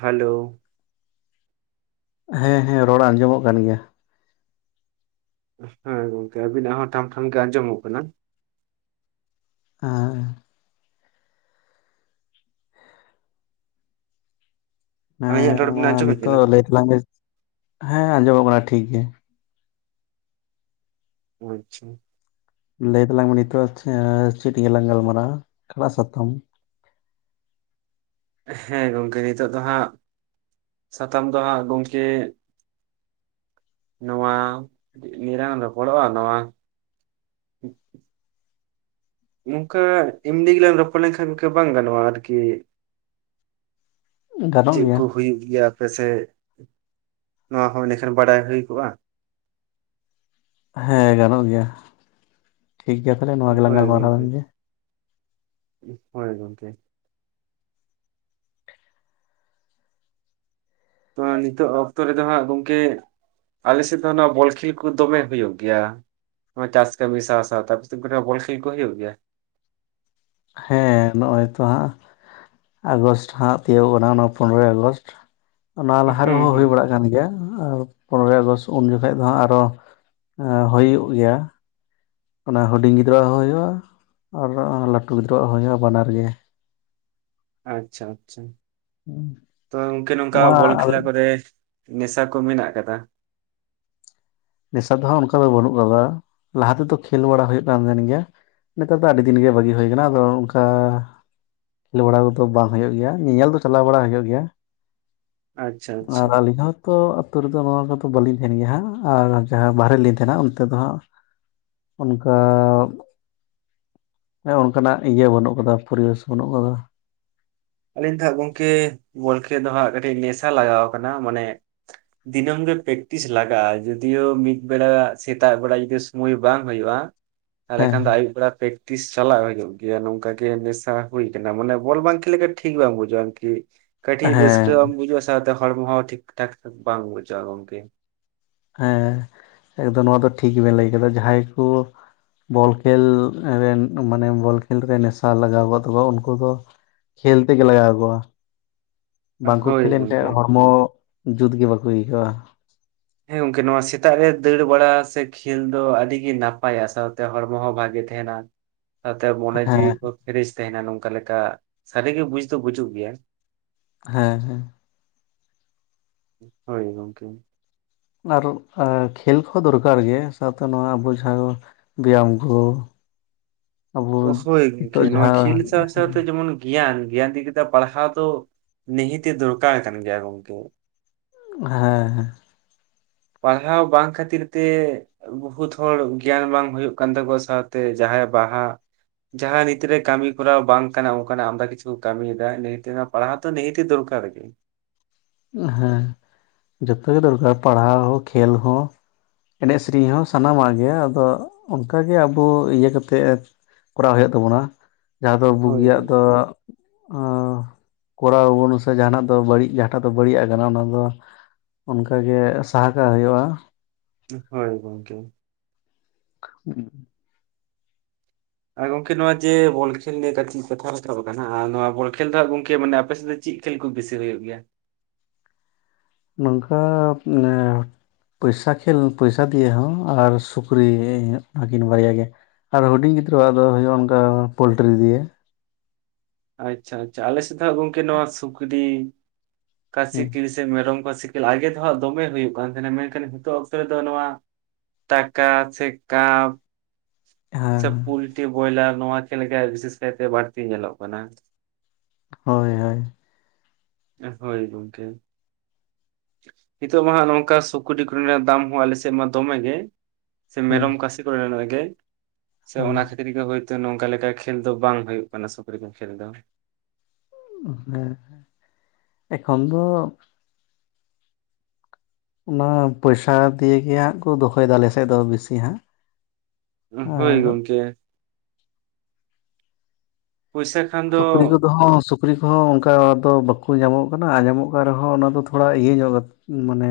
Hello ᱦᱮᱸ ᱦᱮᱸ ᱨᱚᱲ ᱟᱸᱡᱚᱢᱚᱜ ᱠᱟᱱ ᱜᱮᱭᱟ ᱾ ᱦᱮᱸ ᱜᱚᱝᱠᱮ ᱟᱵᱤᱱᱟᱜ ᱦᱚᱸ ᱴᱷᱟᱢ ᱴᱷᱟᱢ ᱜᱮ ᱟᱸᱡᱚᱢᱚᱜ ᱠᱟᱱᱟ᱾ [unintelligible] ᱟᱹᱞᱤᱧᱟᱜ ᱦᱮᱸ ᱨᱚᱲ ᱵᱤᱱ ᱢᱟ ᱟᱸᱡᱚᱢᱮᱫ ᱠᱟᱱᱟ ᱱᱤᱛᱚᱜ ᱞᱟᱹᱭ ᱛᱟᱞᱟᱝ ᱵᱮᱱ ᱦᱮᱸ ᱟᱸᱡᱚᱢᱚᱜ ᱠᱟᱱᱟ ᱴᱷᱤᱠ ᱜᱮ ᱚ ᱟᱪᱪᱷᱟ ᱞᱟᱹᱭ ᱛᱟᱞᱟᱝ ᱢᱮ ᱱᱤᱛᱚᱜ ᱪᱮ ᱪᱤᱫ ᱤᱭᱟᱹ ᱞᱟᱝ ᱜᱟᱞᱢᱟᱨᱜ-ᱟ ᱚᱠᱟᱴᱟᱜ ᱥᱟᱛᱟᱢ? ᱦᱮ ᱜᱚᱝᱠᱮ ᱱᱤᱛᱚᱜ ᱫᱚ ᱦᱟᱸᱜ ᱥᱟᱛᱟᱢ ᱫᱚ ᱦᱟᱸᱜ ᱜᱚᱝᱠᱮ ᱱᱚᱣᱟ ᱤᱭᱟᱹ ᱞᱟᱝ ᱨᱚᱯᱚᱲᱚᱜᱼᱟ ᱱᱚᱣᱟ [unintelligible] ᱱᱚᱝᱠᱟ ᱮᱢᱱᱤ ᱜᱮᱞᱟᱝ ᱨᱚᱯᱚᱲ ᱞᱮᱱᱠᱷᱟᱱ ᱵᱟᱝ ᱜᱟᱱᱚᱜᱼᱟ ᱟᱨᱠᱤ ᱜᱟᱱᱚᱜ ᱪᱮᱫ ᱜᱮᱭᱟ ᱠᱚ ᱦᱩᱭᱩᱜ ᱜᱮᱭᱟ ᱯᱮᱥᱮ ᱱᱚᱣᱟ ᱦᱚ ᱮᱱᱟᱠᱷᱟᱱ ᱵᱟᱰᱟᱭ ᱦᱩᱭ ᱠᱚᱜᱼᱟ ᱦᱮ ᱜᱟᱱᱚᱜ ᱜᱮᱭᱟ ᱴᱷᱤᱠᱜᱭᱟ ᱦᱳᱭ ᱜᱚᱝᱠᱮ ᱦᱳᱭ ᱜᱚᱝᱠᱮ ᱱᱚᱶᱟ ᱱᱤᱛᱚᱜ ᱚᱠᱛᱚ ᱨᱮᱫᱚ ᱦᱟᱸᱜ ᱜᱚᱝᱠᱮ ᱟᱞᱮ ᱥᱮᱫ ᱫᱚ ᱚᱱᱟ ᱵᱚᱞ ᱠᱷᱮᱞ ᱠᱚ ᱫᱚᱢᱮ ᱦᱩᱭᱩᱜ ᱜᱮᱭᱟ᱾ ᱱᱚᱶᱟ ᱪᱟᱥ ᱠᱟᱹᱢᱤ ᱥᱟᱶ ᱥᱟᱶ ᱛᱮ ᱟᱯᱮᱥᱮᱜ ᱵᱚᱞ ᱠᱷᱮᱞ ᱠᱚ ᱦᱩᱭᱩᱜ ᱜᱮᱭᱟ ᱦᱮᱸ ᱱᱚᱜᱼᱚᱭ ᱛᱚ ᱦᱟᱸᱜ ᱟᱜᱚᱥᱴ ᱦᱟᱸᱜ ᱛᱤᱭᱳᱜ ᱠᱟᱱᱟ ᱚᱱᱟ ᱯᱚᱱᱨᱚᱭ ᱟᱜᱚᱥᱴ ᱚᱱᱟ ᱦᱩᱸ ᱞᱟᱦᱟ ᱨᱮᱦᱚᱸ ᱦᱩᱸ ᱦᱩᱭ ᱵᱟᱲᱟᱜ ᱠᱟᱱ ᱜᱮᱭᱟ ᱟᱨ ᱯᱚᱱᱨᱚᱭ ᱟᱜᱚᱥᱴ ᱩᱱ ᱡᱚᱠᱷᱟᱡ ᱫᱚ ᱦᱟᱸᱜ ᱟᱨᱚ ᱦᱩᱭᱩᱜ ᱜᱮᱭᱟ ᱚᱱᱟ ᱦᱩᱰᱤᱧ ᱜᱤᱫᱽᱨᱟᱹ ᱣᱟᱜ ᱦᱚ ᱦᱩᱭᱩᱜᱼᱟ ᱟᱨ ᱞᱟᱹᱴᱩ ᱜᱤᱫᱽᱨᱟᱹ ᱣᱟᱜ ᱦᱚ ᱦᱩᱭᱩᱜᱼᱟ ᱵᱟᱱᱟᱨ ᱜᱮ ᱟᱪᱪᱷᱟ ᱟᱪᱪᱷᱟ ᱛᱚᱵᱮ ᱜᱚᱝᱠᱮ ᱱᱚᱝᱠᱟ ᱱᱚᱣᱟ ᱵᱚᱞ ᱠᱷᱮᱞᱟ ᱠᱚᱨᱮ ᱱᱮᱥᱟ ᱠᱚ ᱢᱮᱱᱟᱜ ᱠᱟᱫᱟ ᱱᱮᱥᱟ ᱫᱚᱦᱟᱸᱜ ᱚᱱᱠᱟ ᱫᱚ ᱵᱟᱹᱱᱩᱜ ᱠᱟᱫᱟ ᱞᱟᱦᱟ ᱛᱮᱫᱚ ᱠᱷᱮᱞ ᱵᱟᱲᱟ ᱦᱩᱭᱩᱜ ᱠᱟᱱ ᱛᱟᱦᱮᱱ ᱜᱮᱭᱟ ᱱᱮᱛᱟᱨ ᱫᱚ ᱟᱹᱰᱤ ᱫᱤᱱ ᱜᱮ ᱵᱷᱟᱹᱜᱤ ᱦᱩᱭ ᱠᱟᱱᱟ ᱟᱫᱚ ᱚᱱᱠᱟ ᱠᱷᱮᱞ ᱵᱟᱲᱟ ᱠᱚᱫᱚ ᱵᱟᱝ ᱦᱩᱭᱩᱜ ᱜᱮᱭᱟ ᱧᱮᱧᱮᱞ ᱫᱚ ᱪᱟᱞᱟᱣ ᱵᱟᱲᱟ ᱦᱩᱭᱩᱜ ᱜᱮᱭᱟ ᱟᱪᱪᱷᱟ ᱟᱪᱪᱷᱟ ᱟᱨ ᱟᱹᱞᱤᱧ ᱦᱚ ᱛᱚ ᱟᱹᱛᱩ ᱨᱮᱫᱚ ᱱᱚᱣᱟ ᱠᱚᱫᱚ ᱵᱟᱹᱞᱤᱧ ᱛᱟᱦᱮᱱ ᱜᱮᱭᱟ ᱦᱟᱸᱜ ᱟᱨ ᱡᱟᱦᱟ ᱵᱟᱦᱨᱮ ᱞᱤᱧ ᱛᱮᱦᱮᱱ-ᱟ ᱚᱱᱛᱮ ᱫᱚ ᱦᱟᱸᱜ ᱚᱱᱠᱟ ᱮ ᱚᱱᱠᱟᱱᱟᱜ ᱤᱭᱟᱹ ᱵᱟᱹᱱᱩᱜ ᱠᱟᱫᱟ ᱯᱟᱹᱨᱤᱣᱮᱥ ᱵᱟᱹᱱᱩᱜ ᱠᱟᱫᱟ᱾ ᱟᱹᱞᱤᱧ ᱫᱚ ᱦᱟᱸᱜ ᱜᱚᱝᱠᱮ ᱵᱚᱞ ᱠᱷᱮᱞ ᱫᱚ ᱦᱟᱸᱜ ᱠᱟᱹᱴᱤᱡ ᱱᱮᱥᱟ ᱞᱟᱜᱟᱣ ᱠᱟᱱᱟ ᱢᱟᱱᱮ ᱫᱤᱱᱟᱹᱢ ᱜᱮ ᱯᱮᱠᱴᱤᱥ ᱞᱟᱜᱟᱜᱼᱟ ᱡᱚᱫᱤᱭᱚ ᱢᱤᱫ ᱵᱮᱲᱟ ᱥᱮᱛᱟᱜ ᱵᱮᱲᱟ ᱡᱩᱫᱤ ᱥᱚᱢᱚᱭ ᱵᱟᱝ ᱦᱩᱭᱩᱜᱼᱟ ᱛᱟᱦᱞᱮ ᱦᱮᱸ ᱠᱷᱟᱱ ᱫᱚ ᱟᱹᱭᱩᱵ ᱵᱮᱲᱟ ᱯᱮᱥ ᱛᱤᱥ ᱪᱟᱞᱟᱜ ᱦᱩᱭᱩᱜ ᱜᱮᱭᱟ ᱱᱚᱝᱠᱟ ᱜᱮ ᱱᱮᱥᱟ ᱦᱩᱭ ᱠᱟᱱᱟ ᱢᱟᱱᱮ ᱵᱚᱞ ᱵᱟᱝ ᱠᱷᱮᱞ ᱞᱮᱠᱷᱟᱡ ᱴᱷᱤᱠ ᱵᱟᱝ ᱵᱩᱡᱷᱜᱟᱼᱟᱨᱠᱤ ᱠᱟᱹᱴᱤᱡ ᱦᱮᱸ ᱨᱟᱹᱥᱠᱟᱹ ᱵᱟᱢ ᱵᱩᱡᱟ ᱥᱟᱶᱛᱮ ᱦᱚᱲᱢᱚ ᱦᱚ ᱴᱷᱤᱠ ᱴᱷᱟᱠ ᱵᱟᱝ ᱵᱩᱡᱟᱹᱜᱼᱟ ᱜᱚᱝᱠᱮ ᱦᱮᱸ ᱮᱠᱫᱚᱢ ᱱᱚᱶᱟ ᱫᱚ ᱴᱷᱤᱠ ᱵᱮᱱ ᱞᱟᱹᱭ ᱠᱮᱫᱟ ᱡᱟᱦᱟᱸᱭ ᱠᱚ ᱵᱚᱞ ᱠᱷᱮᱞ ᱨᱮᱱ ᱢᱟᱱᱮ ᱵᱚᱞ ᱠᱷᱮᱞ ᱨᱮ ᱱᱮᱥᱟ ᱞᱟᱜᱟᱣ ᱠᱚᱜ ᱛᱟᱠᱚᱣᱟ ᱩᱱᱠᱩ ᱫᱚ ᱠᱷᱮᱞ ᱛᱮᱜᱮ ᱞᱟᱜᱟᱣ ᱠᱚᱣᱟ ᱵᱟᱝᱠᱚ ᱦᱳᱭ ᱠᱷᱮᱞ ᱜᱚᱝᱠᱮ ᱞᱮᱱᱠᱷᱟᱱ ᱦᱚᱲᱢᱚ ᱡᱩᱛᱜᱮ ᱵᱟᱠᱚ ᱟᱹᱭᱠᱟᱹᱣᱟ ᱦᱮᱸ ᱜᱚᱝᱠᱮ ᱱᱚᱶᱟ ᱥᱮᱛᱟᱜ ᱨᱮ ᱫᱟᱹᱲ ᱵᱟᱲᱟ ᱥᱮ ᱠᱷᱮᱞ ᱫᱚ ᱟᱹᱰᱤ ᱜᱮ ᱱᱟᱯᱟᱭᱟ ᱥᱟᱶᱛᱮ ᱦᱚᱲᱢᱚ ᱦᱚ ᱵᱷᱟᱜᱮ ᱛᱟᱦᱮᱱᱟ᱾ ᱥᱟᱶᱛᱮ ᱢᱚᱱᱮ ᱡᱤᱣᱤ ᱦᱮᱸ ᱠᱚᱦᱚ ᱯᱷᱨᱮᱥ ᱛᱟᱦᱮᱱᱟ ᱱᱚᱝᱠᱟ ᱞᱮᱠᱟ ᱥᱟᱹᱨᱤᱜᱮ ᱵᱩᱡᱽ ᱫᱚ ᱵᱩᱡᱩᱜ ᱜᱮᱭᱟ ᱦᱮᱸ ᱦᱚᱭ ᱜᱚᱝᱠᱮ ᱟᱨᱚ ᱟ ᱠᱷᱮᱞ ᱠᱚᱦᱚ ᱫᱚᱨᱠᱟᱨ ᱜᱮᱭᱟ ᱥᱟᱶᱛᱮ ᱱᱚᱣᱟ ᱟᱩᱡᱷᱟᱹᱣ ᱵᱮᱭᱟᱢ ᱠᱚ ᱟᱵᱚ ᱚᱡᱚᱜ ᱜᱮ ᱱᱤᱛᱚᱜ ᱱᱚᱶᱟ ᱡᱟᱦᱟᱸ ᱠᱷᱮᱞ ᱥᱟᱶ-ᱥᱟᱶᱛᱮ ᱡᱮᱢᱚᱱ ᱜᱮᱭᱟᱱ ᱜᱮᱭᱟᱱ ᱫᱤᱠᱟᱛᱮ ᱯᱟᱲᱦᱟᱣ ᱫᱚ ᱱᱤᱦᱟᱹᱛᱤ ᱫᱚᱨᱠᱟᱨ ᱠᱟᱱ ᱜᱮᱭᱟ ᱜᱚᱝᱠᱮ ᱟᱨ ᱯᱟᱲᱦᱟᱣ ᱵᱟᱝ ᱠᱷᱟᱹᱛᱤᱨ ᱛᱮ ᱵᱚᱦᱩᱛ ᱦᱚᱲ ᱜᱮᱭᱟᱱ ᱵᱟᱝ ᱦᱩᱭᱩᱜ ᱠᱟᱱ ᱛᱟᱠᱚᱣᱟ ᱥᱟᱶᱛᱮ ᱡᱟᱦᱟᱸᱭ ᱵᱟᱦᱟ ᱡᱟᱦᱟ ᱱᱤᱛ ᱨᱮ ᱠᱟᱹᱢᱤ ᱠᱚᱨᱟᱣ ᱵᱟᱝ ᱠᱟᱱᱟ ᱚᱱᱠᱟᱱᱟᱜ ᱟᱢᱫᱟ ᱠᱤᱪᱷᱩ ᱠᱚ ᱠᱟᱹᱢᱤ ᱭᱮᱫᱟ ᱞᱟᱹᱭ ᱠᱮᱭᱟᱢ ᱯᱟᱲᱦᱟᱣ ᱛᱚ ᱱᱤᱦᱟᱹᱛᱤ ᱫᱚᱨᱠᱟᱨ ᱜᱮ ᱦᱮᱸ ᱡᱚᱛᱚ ᱜᱮ ᱫᱚᱨᱠᱟᱨ ᱯᱟᱲᱦᱟᱣ ᱠᱷᱮᱞ ᱦᱚᱸ ᱮᱱᱮᱡ ᱥᱮᱨᱮᱧ ᱦᱚᱸ ᱥᱟᱱᱟᱢᱟᱜ ᱜᱮ ᱟᱫᱚ ᱚᱱᱠᱟᱜᱮ ᱟᱵᱚ ᱤᱭᱟᱹ ᱠᱟᱛᱮᱫ ᱠᱚᱨᱟᱣ ᱦᱩᱭᱩᱜ ᱛᱟᱵᱚᱱᱟ ᱡᱟᱦᱟᱸ ᱫᱚ ᱦᱳᱭ ᱵᱩᱜᱤᱭᱟᱜ ᱫᱚ ᱜᱚᱝᱠᱮ ᱠᱚᱨᱟᱣ ᱟᱵᱚᱱ ᱥᱮ ᱡᱟᱦᱟᱱᱟᱜ ᱫᱚ ᱵᱟᱹᱲᱤᱡ ᱡᱟ ᱟᱫᱚ ᱵᱟᱹᱲᱤᱡ ᱟᱜ ᱠᱟᱱᱟ ᱚᱱᱟ ᱫᱚ ᱚᱱᱠᱟ ᱜᱮ ᱥᱟᱦᱟ ᱠᱟᱜ ᱦᱩᱭᱩᱜᱼᱟ᱾ ᱦᱚᱭ ᱜᱚᱝᱠᱮ [inaudible] ᱟᱨ ᱜᱚᱝᱠᱮ ᱱᱚᱶᱟ ᱡᱮ ᱵᱚᱞ ᱠᱷᱮᱞ ᱞᱮ ᱠᱟᱹᱴᱤᱡ ᱠᱟᱛᱷᱟ ᱨᱟᱠᱟᱵ ᱟᱠᱟᱱᱟ ᱟᱨ ᱱᱚᱶᱟ ᱵᱚᱞ ᱠᱷᱮᱞ ᱫᱚ ᱦᱟᱸᱜ ᱜᱚᱝᱠᱮ ᱢᱟᱱᱮ ᱟᱯᱮᱥᱮᱫ ᱫᱚ ᱪᱮᱫ ᱠᱷᱮᱞ ᱠᱚ ᱵᱮᱥᱤ ᱦᱩᱭᱩᱜ ᱜᱮᱭᱟ ᱱᱚᱝᱠᱟ ᱢᱟᱱᱮ ᱯᱚᱭᱥᱟ ᱠᱷᱮᱞ ᱯᱚᱭᱥᱟ ᱫᱤᱭᱮ ᱦᱚᱸ ᱟᱨ ᱥᱩᱠᱨᱤ ᱟᱹᱠᱤᱱ ᱵᱟᱨᱭᱟ ᱜᱮ ᱟᱨ ᱦᱩᱰᱤᱧ ᱜᱤᱫᱽᱨᱟᱹᱣᱟᱜ ᱫᱚ ᱦᱩᱭᱩᱜ-ᱟ ᱚᱱᱠᱟ ᱯᱚᱞᱴᱨᱤ ᱨᱮᱭᱟᱜ ᱟᱪᱪᱷᱟ ᱟᱪᱪᱷᱟ ᱟᱞᱮ ᱥᱮᱫ ᱫᱚ ᱦᱟᱸᱜ ᱜᱚᱝᱠᱮ ᱱᱚᱶᱟ ᱥᱩᱠᱨᱤ ᱠᱟᱹᱥᱤ ᱦᱮᱸ ᱠᱤᱨᱤᱥ ᱥᱮ ᱢᱮᱨᱚᱢ ᱠᱚ ᱥᱤᱠᱮᱞ ᱟᱜᱮ ᱫᱚᱦᱟᱸᱜ ᱫᱚᱢᱮ ᱦᱩᱭᱩᱜ ᱠᱟᱱ ᱛᱟᱦᱮᱱᱟ ᱢᱮᱱᱠᱷᱟᱱ ᱱᱤᱛᱚᱜ ᱚᱠᱛᱚ ᱨᱮᱫᱚ ᱱᱚᱶᱟ ᱴᱟᱠᱟ ᱥᱮ ᱠᱟᱢ ᱦᱮᱸ ᱥᱮ ᱯᱩᱞᱴᱤ ᱵᱚᱭᱞᱟᱨ ᱱᱚᱶᱟ ᱠᱷᱮᱞ ᱜᱮ ᱵᱤᱥᱮᱥ ᱠᱟᱭᱛᱮ ᱵᱟᱹᱲᱛᱤ ᱧᱮᱞᱚᱜ ᱠᱟᱱᱟ ᱦᱳᱭ ᱦᱳᱭ ᱾ ᱦᱳᱭ ᱜᱚᱢᱠᱮ ᱾ ᱱᱤᱛᱚᱜ ᱢᱟ ᱦᱟᱸᱜ ᱱᱚᱝᱠᱟ ᱥᱩᱠᱨᱤ ᱠᱚᱨᱮ ᱨᱮᱱᱟᱜ ᱫᱟᱢ ᱦᱚᱸ ᱟᱞᱮ ᱥᱮᱫ ᱢᱟ ᱫᱚᱢᱮ ᱜᱮ ᱥᱮ ᱦᱮᱸ ᱢᱮᱨᱚᱢ ᱠᱟᱥᱤ ᱠᱚᱨᱮᱱᱟᱜ ᱜᱮ ᱥᱮ ᱦᱳᱭ ᱚᱱᱟ ᱠᱷᱟᱹᱛ ᱵᱷᱨᱤᱜᱮ ᱦᱚᱭᱛᱚ ᱱᱚᱝᱠᱟ ᱞᱮᱠᱟ ᱠᱷᱮᱞ ᱫᱚ ᱵᱟᱝ ᱦᱩᱭᱩᱜ ᱠᱟᱱᱟ ᱥᱩᱠᱨᱤ ᱠᱷᱮᱞ ᱫᱚ ᱦᱮᱸ ᱮᱠᱷᱚᱱ ᱫᱚ ᱚᱱᱟ ᱯᱚᱭᱥᱟ ᱫᱤᱭᱮᱜᱮ ᱦᱟᱸᱜ ᱠᱚ ᱫᱚᱦᱚᱭᱮᱫᱟ ᱟᱞᱮᱥᱮᱫ ᱫᱚ ᱵᱤᱥᱤ ᱦᱟᱸᱜ ᱚᱦᱚᱭ ᱟᱨ ᱜᱚᱢᱠᱮ ᱯᱩᱭᱥᱟᱹ ᱥᱩᱠᱨᱤ ᱠᱚ ᱫᱚ ᱦᱚ ᱥᱩᱠ ᱥᱩᱠᱨᱤ ᱠᱚᱦᱚᱸ ᱚᱱᱠᱟ ᱫᱚ ᱵᱟᱠᱚ ᱧᱟᱢᱚᱜ ᱠᱟᱱᱟ ᱟᱨ ᱧᱟᱢᱚᱜ ᱠᱟᱱ ᱨᱮᱦᱚᱸ ᱚᱱᱟ ᱫᱚ ᱛᱷᱚᱲᱟ ᱤᱭᱟᱹ ᱧᱚᱜ ᱠᱟ ᱢᱟᱱᱮ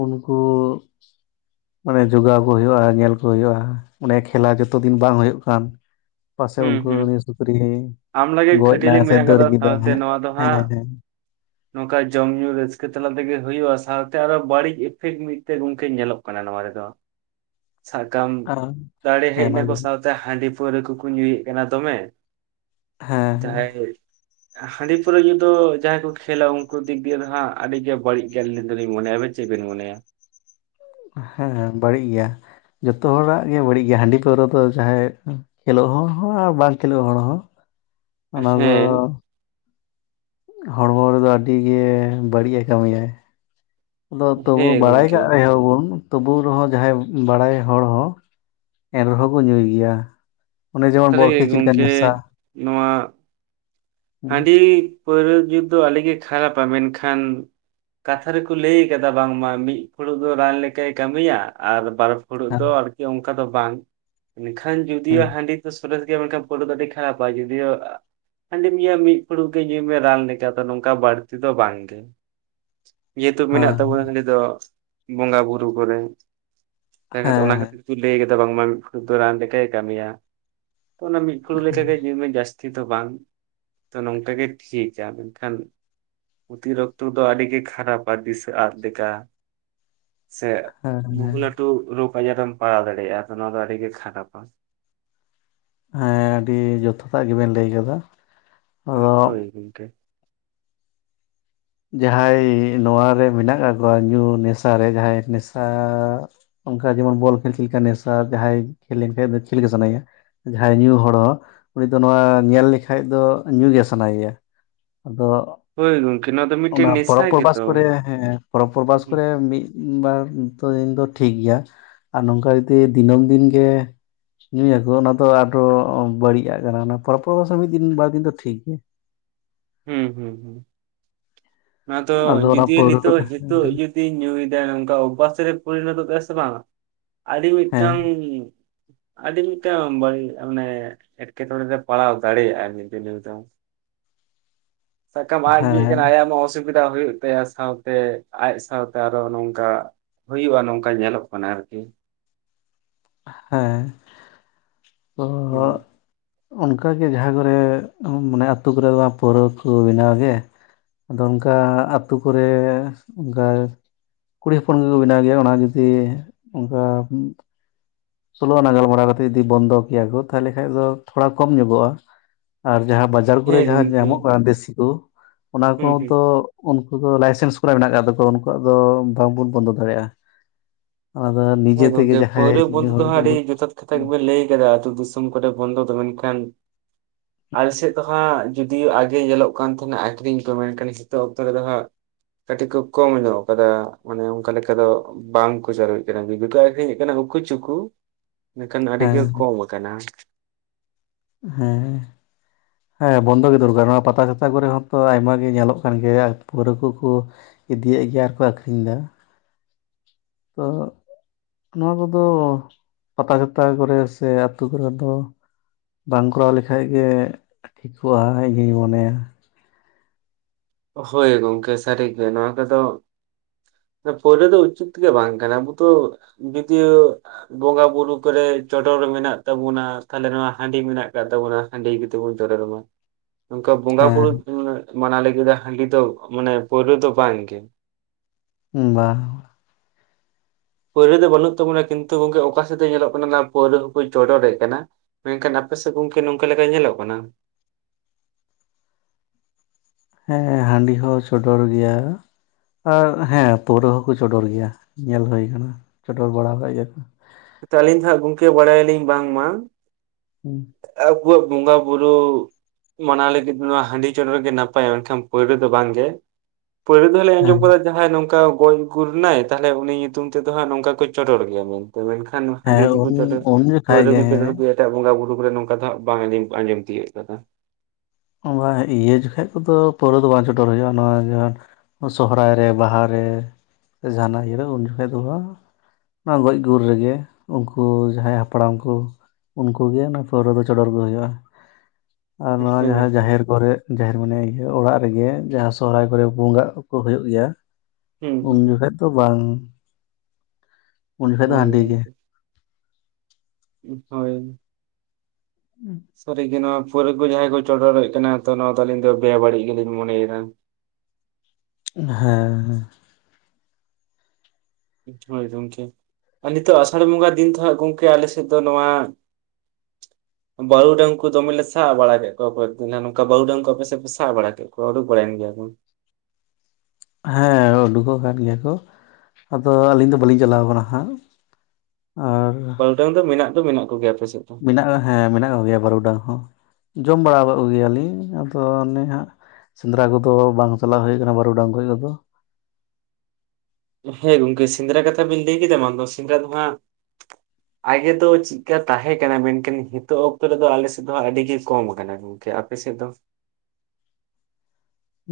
ᱩᱱᱠᱩ, ᱢᱟᱱᱮ ᱡᱚᱜᱟᱣ ᱠᱚ ᱦᱩᱭᱩᱜᱼᱟ ᱧᱮᱞ ᱠᱚ ᱦᱩᱭᱩᱜᱼᱟ ᱚᱱᱮ ᱠᱷᱮᱞᱟ ᱡᱚᱛᱚ ᱫᱤᱱ ᱵᱟᱝ ᱦᱩᱭᱩᱜ ᱠᱟᱱ ᱾ ᱯᱟᱥᱮ ᱦᱩᱸ ᱩᱱᱠᱩ ᱦᱩᱸ ᱩᱱᱤ ᱥᱩᱠᱨᱤ ᱟᱢ ᱞᱟᱹᱜᱤᱫ ᱜᱚᱡ ᱠᱷᱟᱹᱴᱭᱟᱹ ᱱᱟᱭ ᱞᱤᱧ ᱥᱮ ᱢᱮᱱ ᱫᱟᱹᱲ ᱟᱠᱟᱫᱟ ᱠᱮᱫᱟ ᱥᱟᱶᱛᱮ ᱦᱟᱸᱜ ᱱᱚᱣᱟ ᱫᱚ ᱦᱮᱸ ᱦᱟᱸᱜ ᱦᱮᱸ ᱱᱚᱝᱠᱟ ᱡᱚᱢ ᱧᱩ ᱨᱟᱹᱥᱠᱟᱹ ᱛᱟᱞᱟ ᱛᱮᱜᱮ ᱦᱩᱭᱩᱜᱼᱟ ᱥᱟᱶᱛᱮ ᱟᱨᱚ ᱵᱟᱹᱲᱤᱡ ᱤᱯᱷᱮᱠᱴ ᱢᱤᱫᱴᱮᱱ ᱜᱚᱝᱠᱮ ᱧᱮᱞᱚᱜ ᱠᱟᱱᱟ ᱱᱚᱣᱟ ᱨᱮᱫᱚ ᱾ ᱥᱟᱜ ᱠᱟᱢ ᱟᱨ ᱫᱟᱲᱮ ᱦᱮᱸ ᱦᱮᱡ ᱢᱟ ᱱᱟᱠᱳ ᱞᱟᱹᱭ ᱢᱮ ᱥᱟᱶᱛᱮ ᱦᱟᱺᱰᱤ ᱯᱟᱹᱣᱨᱟᱹ ᱠᱚᱠᱚ ᱧᱩᱭᱮᱫ ᱠᱟᱱᱟ ᱫᱚᱢᱮ ᱦᱮᱸ ᱾ ᱡᱟᱦᱟᱸᱭ [unintelligible] ᱦᱟᱺᱰᱤ ᱯᱟᱹᱣᱨᱟᱹ ᱧᱩ ᱫᱚ ᱡᱟᱦᱟᱸᱭ ᱠᱚ ᱠᱷᱮᱹᱞᱟ ᱩᱱᱠᱩ ᱫᱤᱠ ᱫᱤᱭᱮ ᱫᱚ ᱦᱟᱸᱜ ᱟᱹᱰᱤ ᱜᱮ ᱵᱟᱹᱲᱤᱡ ᱜᱮᱭᱟ ᱟᱞᱤᱧ ᱫᱚᱞᱤᱧ ᱢᱚᱱᱮᱭᱟ ᱟᱵᱮᱱ ᱪᱮᱫ ᱵᱮᱱ ᱢᱚᱱᱮᱭᱟ? ᱦᱮᱸ ᱦᱮᱸ ᱵᱟᱹᱲᱤᱡ ᱜᱮᱭᱟ ᱡᱚᱛᱚ ᱦᱚᱲᱟᱜ ᱜᱮ ᱵᱟᱹᱲᱤᱡ ᱜᱮᱭᱟ ᱦᱟᱺᱰᱤ ᱯᱟᱹᱣᱨᱟᱹ ᱫᱚ ᱡᱟᱦᱟᱸᱭ ᱠᱷᱮᱞᱳᱜ ᱦᱚᱲ ᱦᱚᱸ ᱟᱨ ᱵᱟᱝ ᱠᱷᱮᱞᱳᱜ ᱦᱚᱲ ᱦᱚᱸ ᱚᱱᱟ ᱫᱚ ᱦᱮᱸ ᱦᱚᱲᱢᱚ ᱨᱮᱫᱚ ᱟᱹᱰᱤ ᱜᱮ ᱵᱟᱹᱲᱤᱡᱼ ᱮ ᱠᱟᱹᱢᱤᱭᱟᱭ ᱾ ᱟᱫᱚ ᱛᱚᱵᱩ ᱦᱮᱸ ᱵᱟᱲᱟᱭ ᱜᱚᱝᱠᱮ ᱠᱟᱜ ᱨᱮᱦᱚᱸ ᱵᱚᱱ, ᱛᱚᱵᱩ ᱨᱮᱦᱚᱸ ᱡᱟᱦᱟᱸᱭ ᱵᱟᱲᱟᱭ ᱦᱚᱲ ᱦᱚᱸ ᱮᱱᱨᱮᱦᱚᱸ ᱠᱚ ᱧᱩᱭ ᱜᱮᱭᱟ ᱾ ᱚᱱ ᱡᱮᱢᱚᱱ ᱥᱟᱹᱨᱤ ᱠᱚᱞ ᱜᱮ ᱠᱷᱮᱞ ᱪᱮᱫ ᱞᱮᱠᱟ ᱜᱚᱝᱠᱮ ᱱᱮᱥᱟ ᱾ ᱱᱚᱣᱟ ᱦᱟᱺᱰᱤ ᱯᱟᱹᱣᱨᱟᱹ ᱡᱩᱜᱽ ᱫᱚ ᱟᱹᱰᱤ ᱜᱮ ᱠᱷᱟᱨᱟᱯᱟ ᱢᱮᱱᱠᱷᱟᱱ ᱠᱟᱛᱷᱟ ᱨᱮᱠᱚ ᱞᱟᱹᱭ ᱠᱟᱫᱟ ᱵᱟᱝᱢᱟ ᱢᱤᱫ ᱯᱷᱩᱲᱩᱜ ᱫᱚ ᱨᱟᱱ ᱞᱮᱠᱟᱭ ᱠᱟᱹᱢᱤᱭᱟ ᱟᱨ ᱵᱟᱨ ᱯᱷᱩᱲᱩᱜ ᱦᱮᱸ ᱫᱚ ᱟᱨᱠᱤ ᱚᱱᱠᱟ ᱫᱚ ᱵᱟᱝ ᱮᱱᱠᱷᱟᱱ ᱡᱩᱫᱤᱭᱳ ᱦᱮᱸ ᱦᱟᱺᱰᱤ ᱥᱚᱨᱮᱥ ᱜᱮᱭᱟ ᱢᱮᱱ ᱠᱷᱟᱱ ᱯᱟᱣᱨᱟᱹ ᱫᱚ ᱟᱹᱰᱤ ᱠᱷᱟᱨᱟᱯᱟᱭ ᱡᱚᱫᱤᱭᱳ [unintelligible] ᱢᱤᱫ ᱯᱷᱩᱲᱩᱜ ᱜᱮ ᱧᱩᱭ ᱢᱮ ᱨᱟᱱ ᱞᱮᱠᱟ ᱫᱚ ᱱᱚᱝᱠᱟ ᱵᱟᱹᱲᱛᱤ ᱫᱚ ᱵᱟᱝᱜᱮ ᱾ ᱡᱮᱦᱮᱛᱩ ᱢᱮᱱᱟᱜ ᱦᱮᱸ ᱛᱟᱵᱚᱱᱟ ᱦᱟᱹᱰᱤ ᱫᱚ ᱵᱚᱸᱜᱟ ᱵᱩᱨᱩ ᱠᱚᱨᱮ ᱚᱱᱟ ᱦᱮᱸ ᱦᱮᱸ ᱠᱷᱟᱹᱛᱤᱨ ᱠᱚ ᱞᱟᱹᱭ ᱠᱮᱫᱟ ᱵᱟᱝᱢᱟ ᱢᱤᱫ ᱯᱷᱩᱲᱩ ᱫᱚ ᱨᱟᱱ ᱞᱮᱠᱟᱭ ᱠᱟᱹᱢᱤᱭᱟ ᱛᱚ ᱚᱱᱟ ᱢᱤᱫ ᱯᱷᱩᱲᱩᱜ ᱞᱮᱠᱟᱜᱮ ᱡᱟᱹᱥ ᱛᱤ ᱫᱚ ᱵᱟᱝ ᱾ ᱛᱚ ᱱᱚᱝᱠᱟ ᱜᱮ ᱴᱷᱤᱠ ᱟ ᱢᱮᱱ ᱠᱷᱟᱱ ᱩᱛᱩ ᱨᱚᱠᱛᱚ ᱫᱚ ᱟᱹᱰᱤ ᱠᱷᱟᱨᱯᱟ ᱫᱤᱥᱟ. ᱟᱫ ᱞᱮᱠᱟ ᱾ ᱥᱮ ᱦᱮᱸ ᱵᱚᱦᱩ ᱦᱮᱸ ᱞᱟᱹᱴᱩ ᱨᱩᱯ ᱟᱡᱟᱨᱢ ᱯᱟᱲᱟᱣ ᱫᱟᱲᱮᱭᱟᱜᱼᱟ ᱛᱟ ᱱᱚᱣᱟ ᱫᱚ ᱟᱹᱰᱤ ᱜᱮ ᱠᱷᱟᱨᱟᱯᱟ ᱾ ᱦᱮᱸ ᱟᱹᱰᱤ ᱡᱚᱛᱷᱟᱛᱟᱜ ᱜᱮᱵᱮᱱ ᱞᱟᱹᱭ ᱠᱟᱫᱟ ᱟᱫᱚ ᱦᱳᱭ ᱜᱚᱝᱠᱮ ᱡᱟᱦᱟᱸᱭ ᱱᱚᱶᱟ ᱨᱮ ᱢᱮᱱᱟᱜ ᱠᱟᱜ ᱠᱚᱣᱟ ᱧᱩ ᱱᱮᱥᱟ ᱨᱮ ᱡᱟᱦᱟᱸᱭ ᱱᱮᱥᱟᱻ ᱚᱱᱠᱟ ᱡᱮᱢᱚᱱ ᱵᱚᱞ ᱠᱷᱮᱞ ᱪᱮᱫ ᱞᱮᱠᱟ ᱱᱮᱥᱟ ᱡᱟᱦᱟᱸᱭ ᱠᱷᱮᱞ ᱞᱮᱱᱠᱷᱟᱱᱡ ᱠᱷᱮᱞ ᱜᱮ ᱥᱟᱱᱟᱭᱮᱭᱟ, ᱡᱟᱦᱟᱸᱭ ᱧᱩ ᱦᱚᱲ ᱦᱚᱸ ᱩᱱᱤ ᱫᱚ ᱱᱚᱶᱟ ᱧᱮᱞ ᱞᱮᱠᱷᱟᱡ ᱫᱚ ᱧᱩ ᱜᱮ ᱥᱟᱱᱟᱭᱮᱭᱟ᱾ ᱟᱫᱚ, ᱦᱳᱭ ᱜᱚᱝᱠᱮ ᱱᱚᱶᱟ ᱫᱚ ᱢᱤᱫ ᱚᱱᱟ ᱯᱚᱨᱚᱵᱽ ᱯᱚᱨᱵᱟᱥ ᱠᱚᱨᱮ ᱦᱮᱸ ᱯᱚᱨᱚᱵᱽ ᱯᱚᱨᱵᱟᱥ ᱠᱚᱨᱮ ᱢᱤᱫ ᱵᱟᱨ ᱫᱚᱭ ᱫᱤᱱ ᱫᱚ ᱴᱷᱤᱠ ᱜᱮᱭᱟ ᱟᱨ ᱱᱚᱝᱠᱟ ᱡᱩᱫᱤ ᱫᱤᱱᱟᱹᱢ ᱫᱤᱱ ᱜᱮ, ᱧᱩᱭᱟᱠᱚ ᱚᱱᱟ ᱫᱚ ᱟᱨᱚ ᱵᱟᱹᱲᱤᱡ ᱟᱜ ᱠᱟᱱᱟ ᱚᱱᱟ ᱯᱚᱨᱚᱵᱽ ᱯᱚᱨᱵᱷᱟᱟᱥ [unintelligible] ᱢᱤᱫ ᱫᱤᱱ ᱵᱟᱨ ᱫᱤᱱ ᱫᱚ ᱴᱷᱤᱠ ᱜᱮᱭᱟ᱾ ᱦᱩᱸ ᱦᱩᱸ ᱦᱩᱸ ᱱᱚᱣᱟ ᱫᱚ ᱟᱫᱚ ᱚᱱᱟ ᱡᱩᱫᱤ ᱯᱟᱹᱣᱨᱟᱹ ᱫᱚ ᱱᱤᱛᱚᱜ ᱦᱤᱛᱚᱜ ᱡᱩ ᱛᱤ ᱧᱩᱭ ᱫᱟ ᱚᱱᱠᱟ ᱚᱵᱽᱵᱷᱟᱥ ᱨᱮ ᱯᱚᱨᱤᱱᱚᱛᱚᱜ ᱛᱟᱭᱟ ᱥᱮ ᱵᱟᱝ? ᱟᱹᱰᱤ ᱦᱮᱸ ᱢᱤᱫᱴᱟᱝ ᱟᱹᱰᱤ ᱢᱤᱫᱴᱟᱝ ᱵᱟᱹᱲᱤ ᱟ ᱢᱟᱱᱮ ᱮᱴᱠᱮᱼᱴᱚᱲᱮ ᱨᱮ ᱯᱟᱲᱟᱣ ᱫᱟᱲᱮᱭᱟᱜᱼᱟ ᱢᱤᱫ ᱫᱤᱱ [unintelligible] ᱥᱟᱜ ᱠᱟᱢ ᱧᱩᱭᱮᱜ ᱦᱮᱸ ᱠᱟᱱᱟ ᱟᱭᱟᱜ ᱢᱟ ᱚᱥ ᱥᱩᱵᱤᱫᱷᱟ ᱦᱩᱭᱩᱜ ᱛᱟᱭᱟ ᱥᱟᱶᱛᱮ ᱟᱡ ᱥᱟᱶᱛᱮ ᱟᱨᱚ ᱱᱚᱝᱠᱟ ᱾ ᱦᱩᱭᱩᱜᱼᱟ ᱱᱚᱝᱠᱟ ᱧᱮᱞᱚᱜ ᱠᱟᱱᱟ ᱟᱨᱠᱤ ᱾ ᱦᱮᱸ ᱚ ᱦᱩᱸ ᱚᱱᱠᱟ ᱜᱮ ᱡᱟᱦᱟᱸ ᱠᱚᱨᱮ ᱢᱟᱱᱮ ᱟᱹᱛᱩ ᱠᱚᱨᱮ ᱫᱚ ᱯᱟᱹᱣᱨᱟᱹ ᱠᱚ ᱵᱮᱱᱟᱣ ᱡᱮ᱾ ᱟᱫᱚ ᱚᱱᱠᱟ ᱟᱹᱛᱩ ᱠᱚᱨᱮ ᱚᱱᱠᱟ ᱠᱩᱲᱤ ᱦᱚᱯᱚᱱ ᱜᱮᱠᱚ ᱵᱮᱱᱟᱣ ᱜᱮᱭᱟ ᱚᱱᱟ ᱡᱩᱫᱤ ᱚᱱᱠᱟ ᱾ ᱥᱳᱞᱳ ᱟᱱᱟ ᱜᱟᱞᱢᱟᱨᱟᱣ ᱠᱟᱛᱮ ᱡᱩᱚᱫᱤ ᱵᱚᱱᱫᱚ ᱠᱮᱭᱟ ᱠᱚ ᱛᱟᱦᱚᱞᱮ ᱠᱷᱟᱱ ᱫᱚ ᱛᱷᱚᱲᱟ ᱠᱚᱢ ᱧᱚᱜᱚᱜᱼᱟ ᱟᱨ ᱡᱟᱦᱟᱸ ᱵᱟ ᱵᱟᱡᱟᱨ ᱠᱚᱨᱮ ᱦᱮᱸ ᱡᱟᱦᱟᱸ ᱜᱚᱝᱠᱮ ᱧᱟᱢᱚᱜ ᱠᱟᱱᱟ ᱫᱮᱥᱤ ᱠᱚ ᱚᱱᱟ ᱦᱩᱸ ᱠᱚᱦᱚᱸ ᱦᱩᱸ ᱛᱚ ᱩᱱᱠᱩ ᱫᱚ ᱞᱟᱭᱥᱮᱱᱥ ᱠᱚᱨᱟ ᱢᱮᱱᱟᱜ ᱟᱠᱟᱫ ᱛᱟᱠᱚᱣᱟ ᱩᱱᱠᱩᱣᱟᱜ ᱫᱚ ᱵᱟᱝ ᱵᱚᱱ ᱵᱚᱱᱫᱚ ᱫᱟᱲᱮᱭᱟᱜᱼᱟ᱾ ᱚᱱᱟ ᱫᱚ ᱱᱤᱡᱮ ᱛᱮᱜᱮ ᱡᱟᱦᱟᱸᱭ ᱵᱚᱱᱫᱷ ᱫᱚ ᱦᱚᱲ ᱦᱟᱸᱜ ᱦᱮᱸ ᱟᱹᱰᱤ ᱡᱚᱛᱷᱟᱛ ᱠᱟᱛᱷᱟ ᱜᱮᱵᱮᱱ ᱞᱟᱹᱭ ᱠᱟᱫᱟ ᱟᱛᱩ ᱫᱤᱥᱚᱢ ᱠᱚᱨᱮ ᱵᱚᱱᱫᱚ ᱫᱚ ᱢᱮᱱᱠᱷᱟᱱ ᱟᱞᱮ ᱥᱮᱫ ᱫᱚ ᱦᱟᱸᱜ ᱡᱩᱫᱤ ᱟᱜᱮ ᱧᱮᱞᱚᱜ ᱠᱟᱱ ᱛᱟᱦᱮᱱᱟ ᱟᱹᱠᱷᱨᱤᱧ ᱛᱚ ᱢᱮᱱᱠᱷᱟᱱ ᱦᱤᱛᱚᱜ ᱚᱠᱛᱚ ᱨᱮᱫᱚ ᱦᱟᱸᱜ ᱠᱟᱹᱴᱤᱡ ᱠᱚ ᱠᱚᱢ ᱧᱚᱜ ᱟᱠᱟᱫᱟ ᱢᱟᱱᱮ ᱚᱱᱠᱟ ᱞᱮᱠᱟ ᱫᱚ ᱵᱟᱝ ᱠᱚ ᱪᱟᱞᱩᱭ [unintelligible] ᱡᱩᱫᱤ ᱠᱚ ᱟᱹᱠᱷᱨᱤᱧᱮᱜ ᱠᱟᱱᱟ ᱩᱠᱩ ᱪᱩᱠᱩ ᱢᱮᱱᱠᱷᱟᱱ ᱟᱹᱰᱤ ᱜᱮ ᱠᱚᱢ ᱟᱠᱟᱱᱟ᱾ ᱦᱮᱸ᱾ ᱦᱮᱸ ᱵᱚᱱᱫᱚ ᱜᱮ ᱫᱚᱨᱠᱟᱨ ᱱᱚᱣᱟ ᱯᱟᱛᱟ ᱪᱷᱟᱛᱟ ᱠᱚᱨᱮ ᱦᱚᱸᱛᱚ ᱟᱭᱢᱟ ᱜᱮ ᱧᱮᱞᱚᱜ ᱠᱟᱱ ᱜᱮᱭᱟ ᱯᱟᱹᱣᱨᱟᱹ ᱠᱩᱠᱩ ᱤᱫᱤᱭᱮᱜ ᱜᱮᱭᱟ ᱟᱨ ᱠᱚ ᱟᱠᱷᱨᱤᱧ ᱫᱟ᱾ ᱚ᱾ ᱱᱚᱣᱟ ᱠᱚᱫᱚ ᱯᱟᱛᱟ ᱪᱷᱟᱛᱟ ᱠᱚᱨᱮ ᱥᱮ ᱟᱹᱛᱩ ᱠᱚᱨᱮ ᱫᱚ ᱵᱟᱝ ᱠᱚᱨᱟᱣ ᱞᱮᱠᱷᱟᱡ ᱜᱮ ᱴᱷᱤᱠᱚᱜᱼᱟ ᱤᱧ ᱦᱚᱸᱧ ᱢᱚᱱᱮᱭᱟ᱾ ᱦᱳᱭ ᱜᱚᱢᱠᱮ ᱥᱟᱹᱨᱤ ᱜᱮ ᱱᱚᱣᱟ ᱠᱚᱫᱚ ᱯᱳᱭᱞᱳ ᱫᱚ ᱩᱪᱤᱛ ᱜᱮ ᱵᱟᱝ ᱠᱟᱱᱟ ᱟᱵᱚ ᱛᱚ ᱫᱤᱛᱤᱭᱚ ᱵᱚᱸᱜᱟ ᱵᱩᱨᱩ ᱠᱚᱨᱮ ᱪᱚᱰᱚᱨ ᱢᱮᱱᱟᱜ ᱛᱟᱵᱚᱱᱟ ᱛᱟᱞᱚᱦᱮ ᱱᱚᱣᱟ ᱦᱟᱺᱰᱤ ᱢᱮᱱᱟᱜ ᱠᱟᱜ ᱛᱟᱵᱚᱱᱟ ᱦᱟᱺᱰᱤ ᱜᱤ ᱛᱮᱜᱮ ᱵᱚᱱ ᱪᱚᱰᱚᱨ ᱢᱟ᱾ ᱱᱚᱝᱠᱟ ᱵᱚᱸᱜᱟᱼᱵᱩᱨᱩ ᱦᱮᱸ [inaudible] ᱢᱟᱱᱟᱣ ᱞᱟᱹᱜᱤᱫ ᱫᱚ ᱦᱟᱺᱰᱤ ᱫᱚ ᱢᱟᱱᱮ ᱯᱳᱭᱨᱳ ᱫᱚ ᱵᱟᱝ ᱜᱮ᱾ ᱩᱸ ᱵᱟ ᱯᱟᱹᱣᱨᱟᱹ ᱫᱚ ᱵᱟᱹᱱᱩᱜ ᱛᱟᱵᱚᱱᱟ ᱠᱤᱱᱛᱩ ᱜᱚᱝᱠᱮ ᱚᱠᱟ ᱥᱮᱫ ᱫᱚ ᱧᱮᱞᱚᱜ ᱠᱟᱱᱟ ᱚᱱᱟ ᱯᱟᱹᱣᱨᱟᱹ ᱦᱚᱸᱠᱚ ᱪᱚᱰᱚᱨᱮᱜ ᱠᱟᱱᱟ᱾ ᱢᱮᱱᱠᱷᱟᱱ ᱟᱯᱮ ᱥᱮᱜ ᱜᱚᱝᱠᱮ ᱱᱚᱝᱠᱟ ᱞᱮᱠᱟ ᱧᱮᱞᱚᱜ ᱠᱟᱱᱟ? ᱦᱮᱸ ᱦᱟᱺᱰᱤ ᱦᱚᱸ ᱪᱚᱰᱚᱨ ᱜᱮᱭᱟ᱾ ᱟᱨ ᱦᱮᱸ ᱯᱟᱹᱣᱨᱟᱹ ᱦᱚᱸᱠᱚ ᱪᱚᱰᱚᱨ ᱜᱮᱭᱟ ᱧᱮᱞ ᱦᱩᱭ ᱠᱟᱱᱟ ᱪᱚᱰᱚᱨ ᱵᱟᱲᱟ ᱟᱠᱟᱫ ᱜᱮᱭᱟ ᱠᱚ᱾ ᱮᱛᱮ ᱟᱹᱞᱤᱧ ᱫᱚ ᱦᱟᱸᱜ ᱜᱚᱝᱠᱮ ᱵᱟᱲᱟᱭᱟᱞᱤᱧ ᱵᱟᱝᱢᱟ ᱦᱩᱸ᱾ ᱟᱵᱩᱣᱟᱜ ᱵᱚᱸᱜᱟᱼᱵᱩᱨᱩ᱾ ᱢᱟᱱᱟᱣ ᱞᱟᱹᱜᱤᱫ ᱱᱚᱣᱟ ᱦᱟᱺᱰᱤ ᱪᱚᱰᱚᱨ ᱜᱮ ᱱᱟᱯᱟᱭᱟ ᱢᱮᱱᱠᱷᱟᱱ ᱯᱟᱹᱣᱨᱟᱹ ᱫᱚ ᱵᱟᱝ ᱜᱮ ᱯᱟᱹᱣᱨᱟᱹ ᱫᱚᱞᱮ ᱟᱸᱡᱚᱢ ᱵᱟᱲᱟ ᱡᱟᱦᱟᱸᱭ ᱱᱚᱝᱠᱟ ᱜᱚᱡ ᱜᱩᱨ ᱱᱟᱭ ᱛᱟᱦᱚᱞᱮ ᱩᱱᱤ ᱧᱩᱛᱩᱢ ᱛᱮᱫᱚ ᱦᱟᱸᱜ ᱱᱚᱝᱠᱟ ᱠᱚ ᱪᱚᱰᱚᱨ ᱜᱮᱭᱟ, ᱢᱮᱱ ᱛᱚ ᱢᱮᱱᱠᱷᱟᱱ ᱦᱟᱸᱰᱤ ᱦᱮᱸ ᱫᱩᱠᱩ‌ ᱩᱱ ᱪᱚᱰᱚᱨ, ᱩᱱ ᱡᱚᱠᱷᱟᱡ ᱯᱟᱹᱣᱨᱟᱹ ᱜᱮ ᱠᱩ‌ ᱦᱮᱸ ᱪᱚᱰᱚᱨ ᱜᱮᱭᱟ᱾ ᱮᱴᱟᱜ ᱵᱚᱸᱜᱟᱼᱵᱩᱨᱩ ᱠᱚᱨᱮ ᱱᱚᱝᱠᱟ ᱫᱚ ᱦᱟᱸᱜ ᱵᱟᱝ ᱟᱸᱡᱚᱢ ᱟᱸᱡᱚᱢ ᱛᱤᱭᱟᱹᱜ ᱠᱟᱫᱟ᱾ ᱚᱸ ᱵᱟ ᱤᱭᱟᱹ ᱡᱚᱠᱷᱟᱡ ᱠᱚᱫᱚ ᱯᱟᱹᱣᱨᱟᱹ ᱫᱚ ᱵᱟᱝ ᱪᱚᱰᱚᱨ ᱦᱩᱭᱩᱜᱼᱟ ᱱᱚᱣᱟ ᱡᱟᱦᱟᱸ ᱥᱚᱦᱚᱨᱟᱭ ᱨᱮ ᱵᱟᱦᱟ ᱨᱮ ᱥᱮ ᱡᱟᱦᱟᱸ ᱱᱟᱜ ᱤᱭᱟᱹ ᱨᱮ ᱩᱱ ᱡᱚᱠᱷᱚᱡ ᱫᱚ‌ᱵᱟ᱾ ᱚᱱᱟ ᱜᱚᱡ ᱜᱩᱨ ᱨᱮᱜᱮ ᱩᱱᱠᱩ ᱡᱟᱦᱟᱸᱭ ᱦᱟᱯᱲᱟᱢ ᱠᱩ᱾ ᱩᱱᱠᱩ ᱜᱮ ᱚᱱᱟ ᱯᱟᱹᱣᱨᱟᱹ ᱫᱚ ᱪᱚᱰᱚᱨ ᱜᱮ ᱦᱩᱭᱩᱜᱼᱟ ᱟᱨ ᱱᱚᱣᱟ ᱦᱮᱸ ᱦᱮᱸ ᱡᱟᱦᱟᱸ ᱜᱷᱚᱨᱮ ᱡᱟᱦᱮᱨ ᱢᱟᱱᱮ ᱤᱭᱟᱹ ᱚᱲᱟᱜ ᱨᱮᱜᱮ ᱡᱟᱦᱟᱸ ᱥᱚᱦᱚᱨᱟᱭ ᱠᱚᱨᱮ ᱵᱚᱸᱜᱟᱜ ᱠᱚ ᱦᱚᱭᱚᱜ ᱜᱮᱭᱟ᱾ ᱦᱩᱸ ᱩᱱ ᱦᱩᱸ ᱦᱩᱸ ᱡᱚᱠᱷᱟᱡ ᱛᱚ ᱵᱟᱝ᱾ ᱤ ᱩᱱ ᱡᱚᱠᱷᱮᱡ ᱫᱚ ᱥᱚᱢᱚᱭ ᱦᱟᱺᱰᱤ ᱜᱮ ᱜᱚᱝᱠᱮ᱾ ᱩᱸᱜ ᱦᱚᱭ᱾ ᱩᱸ᱾ ᱥᱟᱹᱨᱤ ᱜᱮ ᱱᱚᱣᱟ ᱯᱟᱹᱣᱨᱟᱹ ᱠᱚ ᱡᱟᱦᱟᱸᱭ ᱠᱚ ᱪᱚᱰᱚᱨᱮᱜ ᱠᱟᱱᱟ ᱛᱚ ᱱᱚᱣᱟ ᱫᱚ ᱟᱹᱞᱤᱧ ᱫᱚ ᱵᱮᱼᱵᱟᱹᱲᱤᱡ ᱜᱮᱞᱤᱧ ᱢᱚᱱᱮᱭᱮᱫᱟ᱾ ᱦᱮᱸ᱾ ᱦᱳᱭ ᱜᱚᱝᱠᱮ ᱟᱨ ᱱᱤᱛᱚᱜ ᱟᱥᱟᱲ ᱵᱚᱸᱜᱟ ᱫᱤᱱ ᱫᱚᱦᱟᱸᱜ ᱜᱚᱢᱠᱮ ᱟᱞᱮ ᱥᱮᱫ ᱫᱚ ᱱᱚᱶᱟ ᱵᱟᱹᱨᱩ ᱰᱟᱝ ᱠᱩ ᱫᱚᱢᱮ ᱞᱮ ᱥᱟᱵ ᱵᱟᱲᱟ ᱠᱮᱜ ᱠᱚᱣᱟ ᱵᱟᱨ ᱫᱤᱱ ᱦᱟᱸᱜ ᱱᱩᱝᱠᱟ ᱵᱟᱹᱨᱩ ᱰᱟᱝ ᱠᱚ ᱟᱯᱮ ᱥᱮᱜ ᱯᱮ ᱥᱟᱵ ᱵᱟᱲᱟ ᱠᱮᱜ ᱠᱚ ᱚᱰᱩᱠ ᱵᱟᱲᱟᱭᱮᱱ ᱜᱮᱭᱟ ᱠᱩ᱾ ᱦᱮᱸ ᱩᱰᱩᱠᱚᱜ ᱠᱟᱱ ᱜᱮᱭᱟ ᱠᱚ ᱟᱫᱚ ᱟᱹᱞᱤᱧ ᱫᱚ ᱵᱟᱹᱞᱤᱧ ᱪᱟᱞᱟᱣ ᱠᱟᱱᱟ ᱦᱟᱸᱜ᱾ ᱟᱸᱨ ᱵᱟᱨᱩᱰᱟᱹᱝ ᱫᱚ ᱢᱮᱱᱟᱜ ᱫᱚ ᱢᱮᱱᱟᱜ ᱠᱚ ᱜᱮᱭᱟ ᱟᱯᱮ ᱥᱮᱜ ᱫᱚ᱾ ᱦᱮᱱᱟᱜ ᱦᱮᱸ ᱢᱮᱱᱟᱜ ᱠᱚ ᱜᱮᱭᱟ ᱵᱟᱹᱨᱩᱰᱟᱝ ᱦᱚᱸ ᱡᱚᱢ ᱵᱟᱲᱟᱣ ᱠᱟᱜ ᱠᱚ ᱜᱮᱭᱟ ᱞᱤᱧ ᱟᱫᱚ ᱚᱱᱮ ᱦᱟᱸᱜ ᱥᱮᱸᱫᱽᱨᱟ ᱠᱩᱫᱚ ᱵᱟᱝ ᱪᱟᱞᱟᱣ ᱦᱩᱭ ᱠᱟᱱᱟ ᱵᱟᱨᱩᱜᱰᱟᱝ ᱠᱚ ᱜᱚᱡ ᱠᱚᱫᱚ᱾ ᱦᱮᱸ ᱜᱚᱝᱠᱮ ᱥᱮᱸᱫᱽᱨᱟ ᱠᱟᱛᱷᱟ ᱵᱤᱱ ᱞᱟᱹᱭ ᱠᱮᱫᱟ ᱢᱟ ᱟᱫᱚ ᱥᱮᱸᱫᱽᱨᱟ ᱫᱚ ᱦᱟᱸᱜᱼᱼ ᱟᱜᱮ ᱫᱚ ᱪᱤᱜᱠᱟ ᱛᱟᱦᱮᱸ ᱠᱟᱱᱟ ᱢᱮᱱᱠᱷᱟᱱ ᱦᱤᱸᱛᱚᱜ ᱚᱠᱛᱚ ᱨᱮᱫᱚ ᱟᱞᱮ ᱥᱮᱜ ᱫᱚ ᱦᱟᱸᱜ ᱟᱹᱰᱤ ᱜᱮ ᱠᱚᱢ ᱠᱟᱱᱟ‌ ᱜᱚᱝ ᱠᱮ ᱟᱯᱮ ᱥᱮᱜ ᱫᱚ ᱾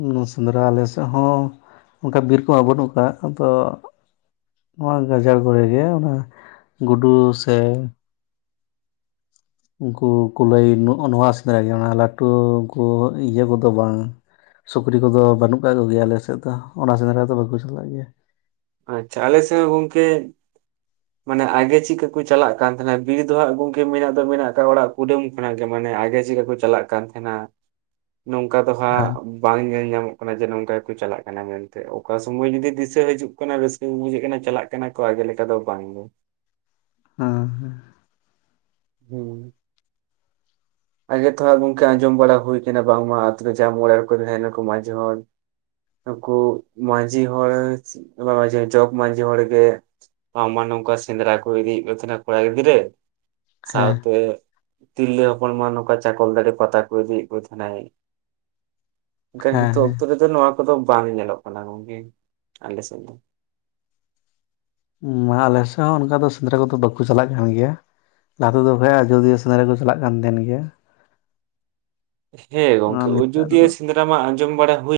ᱩᱱᱻ ᱥᱮᱸᱫᱽᱨᱟ ᱟᱞᱮ ᱥᱮᱜ ᱦᱚᱸ ᱚᱱᱠᱟ ᱵᱤᱨ ᱠᱚᱦᱚᱸ ᱵᱟᱹᱱᱩᱜ ᱠᱟᱜ-ᱟ ᱟᱫᱚᱼᱼ ᱱᱚᱣᱟ ᱜᱟᱡᱟᱲ ᱠᱚᱨᱮ ᱜᱮ ᱚᱱᱟ ᱜᱩᱰᱩ ᱥᱮᱼᱼ ᱩᱱᱠᱩ ᱠᱩᱞᱟᱹᱭ ᱱᱚᱜ-ᱚ ᱱᱚᱶᱟ ᱥᱮᱸᱫᱽᱨᱟ ᱜᱮ ᱚᱱᱟ ᱞᱟᱴᱩ ᱩᱱᱠᱩ ᱤᱭᱟᱹ ᱠᱚᱫᱚ ᱵᱟᱝ᱾ ᱥᱩᱠᱨᱤ ᱠᱚᱫᱚ ᱵᱟᱱᱩᱜ ᱠᱟᱜ ᱠᱚᱜᱮᱭᱟ ᱟᱞᱮ ᱥᱮᱜ ᱫᱚ ᱚᱱᱟ ᱥᱮᱸᱫᱽᱨᱟ ᱫᱚ ᱵᱟᱹᱠᱩ ᱪᱟᱞᱟᱜ ᱜᱮᱭᱟ᱾ ᱟᱪᱪᱷᱟ ᱟᱞᱮ ᱥᱮᱜ ᱦᱚᱸ ᱜᱚᱝᱠᱮᱼᱼ ᱢᱟᱱᱮ ᱟᱜᱮ ᱪᱤᱜᱠᱟᱹ ᱠᱚ ᱪᱟᱞᱟᱜ ᱠᱟᱱ ᱛᱟᱦᱮᱸᱱᱟ ᱵᱤᱨ ᱫᱚ ᱦᱟᱸᱜ ᱜᱚᱝᱠᱮ ᱢᱮᱱᱟᱜ ᱫᱚ ᱢᱮᱱᱟᱜ ᱟᱠᱟᱜ-ᱟ ᱚᱲᱟᱜ ᱠᱩᱰᱟᱹᱢᱼᱼ ᱢᱮᱱᱟᱜ ᱜᱮ ᱢᱟᱱᱮ ᱟᱜᱮ ᱪᱤᱜᱠᱟᱹ ᱠᱚ ᱪᱟᱞᱟᱜ ᱠᱟᱱ ᱛᱮᱦᱮᱱᱟ ᱱᱚᱝᱠᱟ ᱫᱚ ᱦᱟᱸᱜ ᱦᱮᱸ ᱵᱟᱝ ᱧᱮᱞ ᱧᱟᱢᱚᱜ ᱠᱟᱱᱟ ᱡᱮ ᱱᱚᱝᱠᱟ ᱜᱮᱠᱚ ᱪᱟᱞᱟᱜ ᱠᱟᱱᱟ ᱢᱮᱱᱛᱮ ᱚᱠᱟ ᱥᱩᱢᱟᱹᱭ ᱡᱩᱫᱤ ᱫᱤᱥᱟᱹ ᱦᱟᱹᱡᱩᱜ ᱠᱟᱱᱟ ᱨᱟᱹᱥᱼᱼ ᱠᱟᱹ ᱵᱩᱡᱷᱟᱹᱜ ᱠᱟᱱᱟ ᱪᱟᱞᱟᱜ ᱠᱟᱱᱟ ᱠᱚ ᱟᱜᱮ ᱞᱮᱠᱟ ᱫᱚ ᱵᱟᱝ ᱜᱮ᱾ ᱦᱚᱸ ᱦᱮᱸ᱾ ᱦᱩᱸ᱾ ᱟᱜᱮ ᱛᱮᱦᱚᱸ ᱜᱚᱝᱠᱮ ᱟᱸᱡᱚᱢ ᱵᱟᱲᱟ ᱦᱩᱭ ᱠᱟᱱᱟ ᱵᱟᱝ ᱢᱟ ᱟᱛᱩ ᱨᱮ ᱡᱟᱦᱟᱸᱭ ᱢᱚᱬᱮ ᱦᱚᱲ ᱠᱚ ᱛᱮᱦᱮᱱᱟ ᱠᱚ ᱢᱟᱸᱡᱷᱮ ᱦᱚᱲᱼᱼ ᱩᱱᱠᱩ ᱢᱟᱸᱡᱷᱤ ᱦᱚᱲ ᱪᱚ ᱵᱟ ᱵᱟᱝ ᱡᱚᱜᱽ ᱢᱟᱸᱡᱷᱤ ᱦᱚᱲ ᱜᱮᱼᱼ ᱵᱟᱝ ᱢ‌ᱟ ᱱᱩᱝᱠᱟ ᱥᱮᱸᱫᱽᱨᱟ ᱠᱩ ᱤᱫᱤ ᱭᱮᱜ ᱠᱩ ‌ᱛᱮᱦᱮᱱᱟ ᱠᱚᱲᱟ ᱜᱤᱫᱽᱨᱟᱹ ᱼᱼ ᱦᱮᱸ ᱥᱟᱶᱛᱮ ᱛᱤᱨᱞᱟᱹ ᱦᱚᱯᱚᱱ ᱢᱟ ᱱᱚᱝᱠᱟ ᱪᱟᱠᱚᱞ ᱛᱟᱲᱤ ᱯᱟᱛᱟ ᱠᱚ ᱤᱫᱤᱭᱮᱜ ᱠᱩ ᱛᱮᱦᱮᱱᱟᱭ᱾ ᱚᱱᱠᱟ ᱦᱮᱸ ᱦᱤᱸᱛᱚᱜ ᱦᱮᱸ ᱚᱠᱛᱚ ᱨᱮᱼᱼ ᱛᱚ ᱱᱚᱣᱟ ᱠᱚᱫᱚ ᱵᱟᱝ ᱧᱮᱞᱚᱜ ᱠᱟᱱᱟ ᱜᱚᱝᱠᱮ ᱟᱞᱮ ᱥᱮᱡ ᱫᱚ᱾ ᱩᱻ ᱢᱟ ᱟᱞᱮ ᱥᱮᱜ ᱦᱚᱸ ᱚᱱᱠᱟ ᱫᱚ ᱥᱮᱸᱫᱽᱨᱟ ᱠᱩᱫᱚ ᱵᱟᱹᱠᱩ ᱪᱟᱞᱟᱜ ᱠᱟᱱ ᱜᱮᱭᱟ᱾ ᱞᱟᱦᱟ ᱛᱮᱫᱚ ᱵᱟᱠᱷᱟᱡ ᱟᱡᱚᱫᱤᱭᱟᱹ ᱥᱮᱸᱫᱽᱨᱟ ᱠᱚ ᱪᱟᱞᱟᱜ ᱠᱟᱱ ᱛᱮᱦᱮᱸᱱ ᱜᱮᱭᱟ᱾ ᱦᱮᱸ ᱜᱚᱝᱠᱮ ᱱᱮᱛᱟᱨ ᱚᱡᱚᱫᱤᱭᱟᱹ ᱫᱚ ᱥᱮᱸᱫᱽᱨᱟ ᱢᱟ ᱟᱸᱡᱚᱢ ᱵᱟᱲᱟ ᱦᱩᱭᱼᱼ